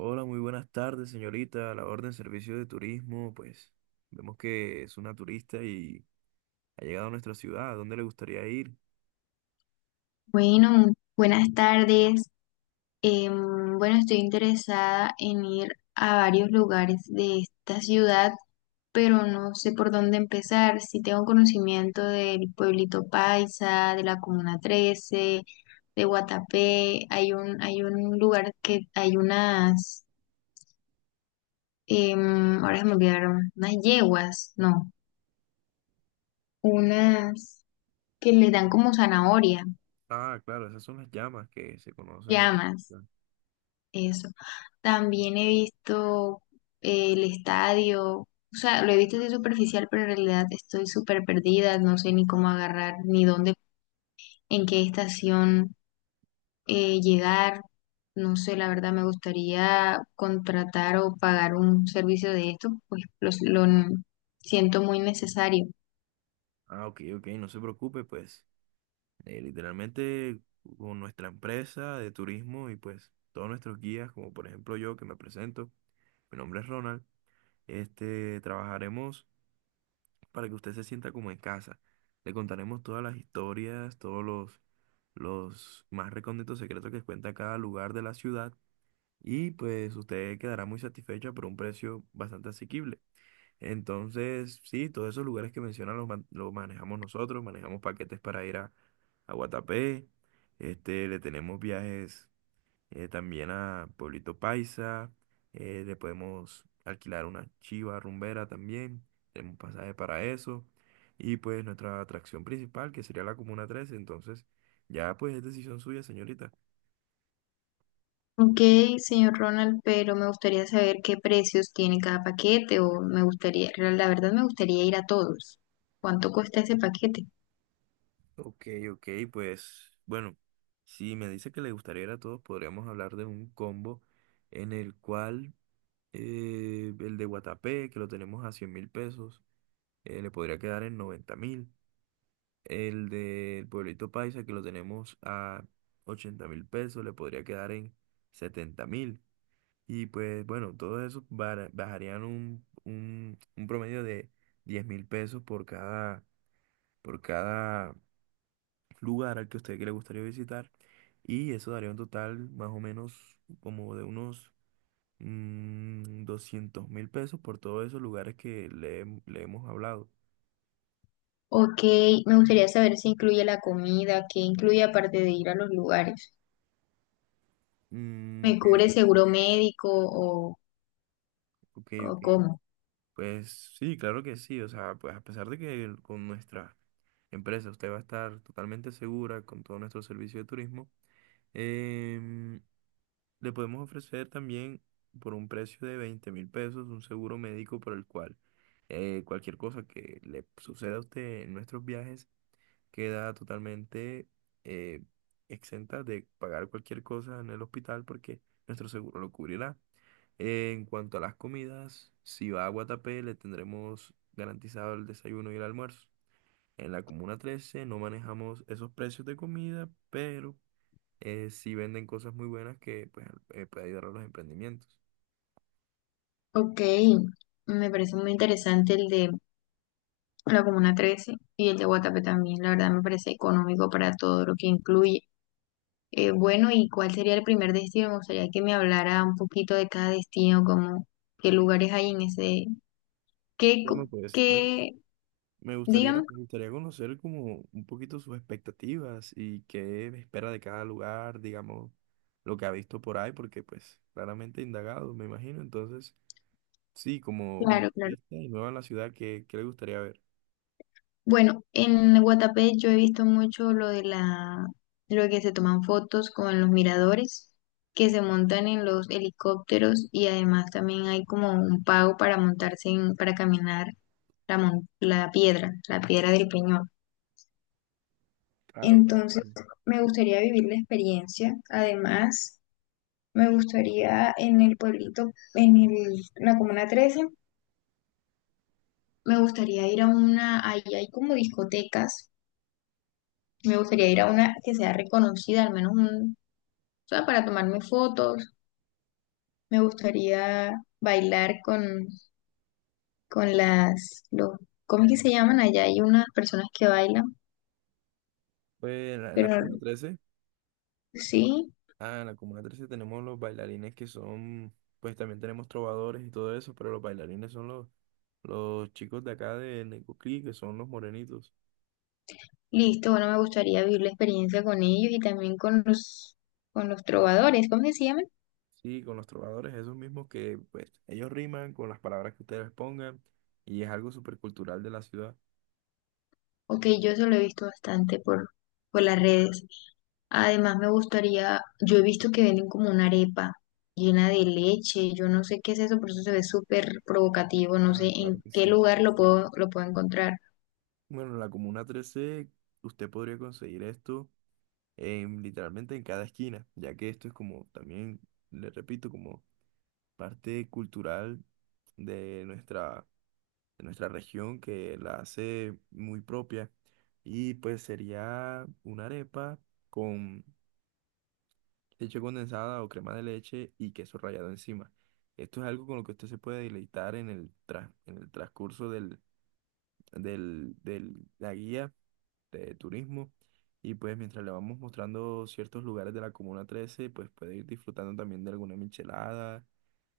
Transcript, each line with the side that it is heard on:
right: Hola, muy buenas tardes, señorita. A la orden servicio de turismo, pues vemos que es una turista y ha llegado a nuestra ciudad. ¿A dónde le gustaría ir?
left: Bueno, buenas tardes. Bueno, estoy interesada en ir a varios lugares de esta ciudad, pero no sé por dónde empezar. Si tengo conocimiento del pueblito Paisa, de la Comuna 13, de Guatapé, hay un lugar que hay unas, ahora se me olvidaron, unas yeguas, no, unas que les dan como zanahoria,
right: Ah, claro, esas son las llamas que se conocen así.
left: llamas. Eso. También he visto el estadio, o sea, lo he visto así superficial, pero en realidad estoy súper perdida, no sé ni cómo agarrar, ni dónde, en qué estación llegar. No sé, la verdad me gustaría contratar o pagar un servicio de esto, pues lo, siento muy necesario.
right: Ah, ok, ok, no se preocupe, pues literalmente con nuestra empresa de turismo y pues todos nuestros guías, como por ejemplo yo que me presento, mi nombre es Ronald, este, trabajaremos para que usted se sienta como en casa. Le contaremos todas las historias, los más recónditos secretos que cuenta cada lugar de la ciudad y pues usted quedará muy satisfecha por un precio bastante asequible. Entonces, sí, todos esos lugares que menciona los manejamos nosotros, manejamos paquetes para ir a Guatapé, este, le tenemos viajes, también a Pueblito Paisa. Eh, le podemos alquilar una chiva rumbera también, tenemos pasaje para eso, y pues nuestra atracción principal que sería la Comuna 13. Entonces ya pues es decisión suya, señorita.
left: Ok, señor Ronald, pero me gustaría saber qué precios tiene cada paquete o me gustaría, la verdad me gustaría ir a todos. ¿Cuánto cuesta ese paquete?
right: Ok, ok, pues bueno, si me dice que le gustaría ir a todos, podríamos hablar de un combo en el cual el de Guatapé, que lo tenemos a 100 mil pesos, le podría quedar en 90 mil. El del pueblito paisa que lo tenemos a 80 mil pesos le podría quedar en 70 mil. Y pues bueno, todo eso bajarían un promedio de 10 mil pesos por cada lugar al que a usted que le gustaría visitar. Y eso daría un total más o menos como de unos 200 mil pesos por todos esos lugares que le hemos hablado.
left: Ok, me gustaría saber si incluye la comida, qué incluye aparte de ir a los lugares. ¿Me
right: Ok,
left: cubre
right: ok,
left: seguro médico
right: ok.
left: o
right: Ok.
left: cómo?
right: Pues sí, claro que sí. O sea, pues a pesar de que con nuestra empresa usted va a estar totalmente segura con todo nuestro servicio de turismo. Em, le podemos ofrecer también por un precio de 20 mil pesos un seguro médico por el cual cualquier cosa que le suceda a usted en nuestros viajes queda totalmente eh, exenta de pagar cualquier cosa en el hospital porque nuestro seguro lo cubrirá. En cuanto a las comidas, si va a Guatapé le tendremos garantizado el desayuno y el almuerzo. En la Comuna 13 no manejamos esos precios de comida, pero sí venden cosas muy buenas que pues, puede ayudar a los emprendimientos.
left: Ok, me parece muy interesante el de la Comuna 13 y el de Guatapé también. La verdad me parece económico para todo lo que incluye. Bueno, ¿y cuál sería el primer destino? Me gustaría que me hablara un poquito de cada destino, como qué lugares hay en ese, qué,
right: Bueno, pues ve,
left: qué, dígame.
right: me gustaría conocer como un poquito sus expectativas y qué espera de cada lugar, digamos, lo que ha visto por ahí, porque pues claramente he indagado, me imagino. Entonces, sí, como, como
left: Claro, claro.
right: turista y nueva en la ciudad, qué le gustaría ver?
left: Bueno, en Guatapé yo he visto mucho lo de la, lo de que se toman fotos con los miradores, que se montan en los helicópteros y además también hay como un pago para montarse en, para caminar la, la piedra del Peñón.
right: Claro, claro que
left: Entonces,
right: sí.
left: me gustaría vivir la experiencia. Además, me gustaría en el pueblito, en la Comuna 13, me gustaría ir a una, ahí hay como discotecas. Me gustaría ir a una que sea reconocida, al menos un, o sea, para tomarme fotos. Me gustaría bailar con las, los, ¿cómo es que se llaman? Allá hay unas personas que bailan,
right: Pues en la
left: pero
right: Comuna trece,
left: sí,
right: ah, en la Comuna trece tenemos los bailarines que son, pues también tenemos trovadores y todo eso, pero los bailarines son los chicos de acá de Necoclí, que son los morenitos.
left: listo, bueno, me gustaría vivir la experiencia con ellos y también con los trovadores, ¿cómo es que se llaman?
right: Sí, con los trovadores, esos mismos que, pues, ellos riman con las palabras que ustedes pongan y es algo súper cultural de la ciudad.
left: Ok, yo eso lo he visto bastante por las redes. Además, me gustaría, yo he visto que venden como una arepa llena de leche, yo no sé qué es eso, por eso se ve súper provocativo, no sé
right: Ah, claro
left: en
right: que
left: qué
right: sí.
left: lugar lo puedo encontrar.
right: Bueno, en la Comuna trece usted podría conseguir esto en, literalmente en cada esquina, ya que esto es como también, le repito, como parte cultural de nuestra, de nuestra región que la hace muy propia. Y pues sería una arepa con leche condensada o crema de leche y queso rallado encima. Esto es algo con lo que usted se puede deleitar en en el transcurso del, del, del- la guía de turismo. Y pues mientras le vamos mostrando ciertos lugares de la Comuna trece pues puede ir disfrutando también de alguna michelada,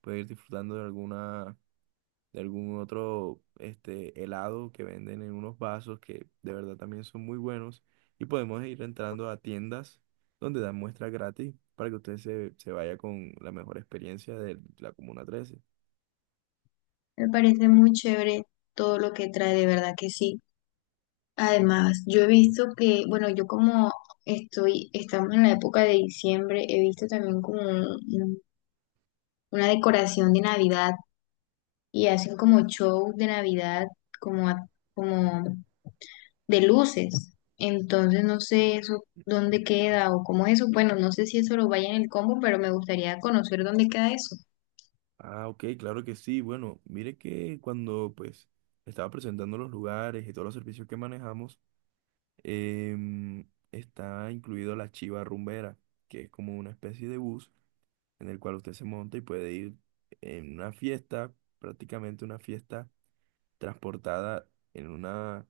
right: puede ir disfrutando de alguna, de algún otro este, helado que venden en unos vasos que de verdad también son muy buenos. Y podemos ir entrando a tiendas donde dan muestras gratis para que se vaya con la mejor experiencia de la Comuna Trece.
left: Me parece muy chévere todo lo que trae, de verdad que sí. Además, yo he visto que, bueno, yo como estoy, estamos en la época de diciembre, he visto también como una decoración de Navidad y hacen como show de Navidad, como, como de luces. Entonces no sé eso dónde queda o cómo es eso. Bueno, no sé si eso lo vaya en el combo, pero me gustaría conocer dónde queda eso.
right: Ah, ok, claro que sí. Bueno, mire que cuando pues estaba presentando los lugares y todos los servicios que manejamos, está incluido la Chiva Rumbera, que es como una especie de bus en el cual usted se monta y puede ir en una fiesta, prácticamente una fiesta transportada en una,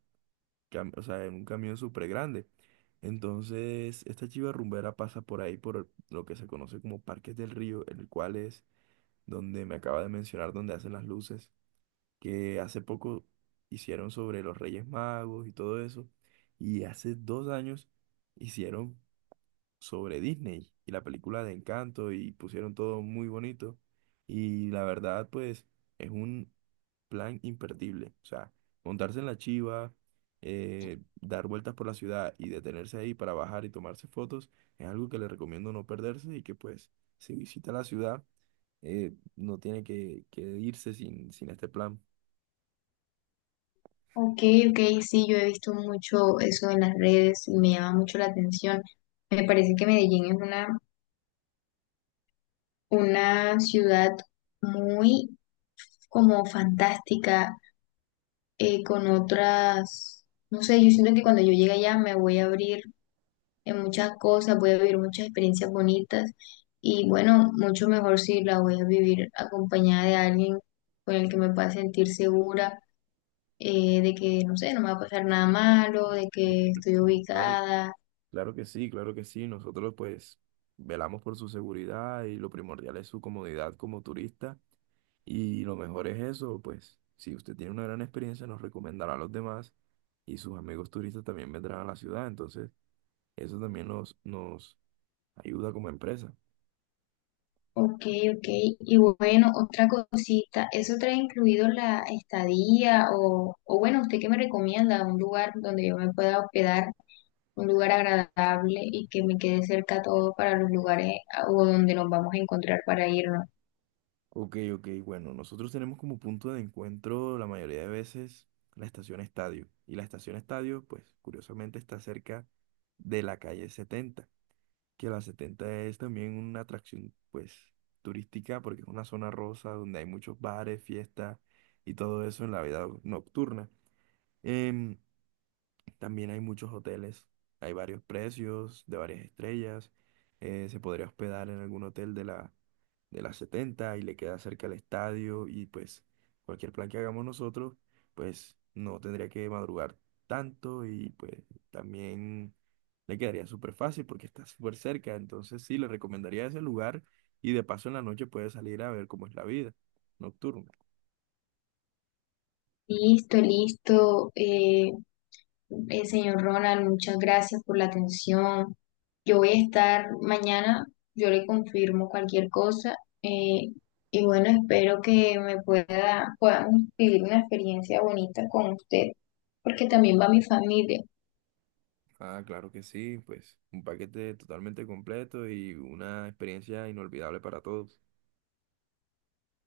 right: cam- o sea, en un camión súper grande. Entonces, esta chiva rumbera pasa por ahí, por lo que se conoce como Parques del Río, el cual es donde me acaba de mencionar, donde hacen las luces, que hace poco hicieron sobre los Reyes Magos y todo eso, y hace dos años hicieron sobre Disney y la película de Encanto y pusieron todo muy bonito. Y la verdad, pues, es un plan imperdible. O sea, montarse en la chiva, dar vueltas por la ciudad y detenerse ahí para bajar y tomarse fotos es algo que le recomiendo no perderse y que, pues, si visita la ciudad, no tiene que irse sin este plan.
left: Ok, ok, sí, yo he visto mucho eso en las redes y me llama mucho la atención. Me parece que Medellín es una ciudad muy como fantástica, con otras, no sé, yo siento que cuando yo llegue allá me voy a abrir en muchas cosas, voy a vivir muchas experiencias bonitas y bueno, mucho mejor si la voy a vivir acompañada de alguien con el que me pueda sentir segura de que, no sé, no me va a pasar nada malo, de que estoy
right: Claro.
left: ubicada.
right: Claro que sí, claro que sí. Nosotros pues velamos por su seguridad y lo primordial es su comodidad como turista. Y lo mejor es eso, pues si usted tiene una gran experiencia nos recomendará a los demás y sus amigos turistas también vendrán a la ciudad. Entonces eso también nos ayuda como empresa.
left: Ok, ok. Y bueno, otra cosita, ¿eso trae incluido la estadía o bueno, usted qué me recomienda? Un lugar donde yo me pueda hospedar, un lugar agradable y que me quede cerca todo para los lugares ah, o donde nos vamos a encontrar para irnos.
right: Ok, ok, bueno, nosotros tenemos como punto de encuentro la mayoría de veces la estación Estadio. Y la estación Estadio pues curiosamente está cerca de la calle 70. Que la 70 es también una atracción, pues, turística, porque es una zona rosa donde hay muchos bares, fiestas y todo eso en la vida nocturna. Em, también hay muchos hoteles, hay varios precios de varias estrellas. Eh, se podría hospedar en algún hotel de las 70 y le queda cerca el estadio y pues cualquier plan que hagamos nosotros, pues no tendría que madrugar tanto y pues también le quedaría súper fácil porque está súper cerca. Entonces sí, le recomendaría ese lugar y de paso en la noche puede salir a ver cómo es la vida nocturna.
left: Listo, listo. Señor Ronald, muchas gracias por la atención. Yo voy a estar mañana, yo le confirmo cualquier cosa. eh, y bueno, espero que me pueda, podamos vivir una experiencia bonita con usted, porque también va mi familia.
right: Ah, claro que sí, pues un paquete totalmente completo y una experiencia inolvidable para todos.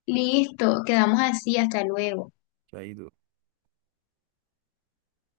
left: Listo, quedamos así, hasta luego.
right: Chaito.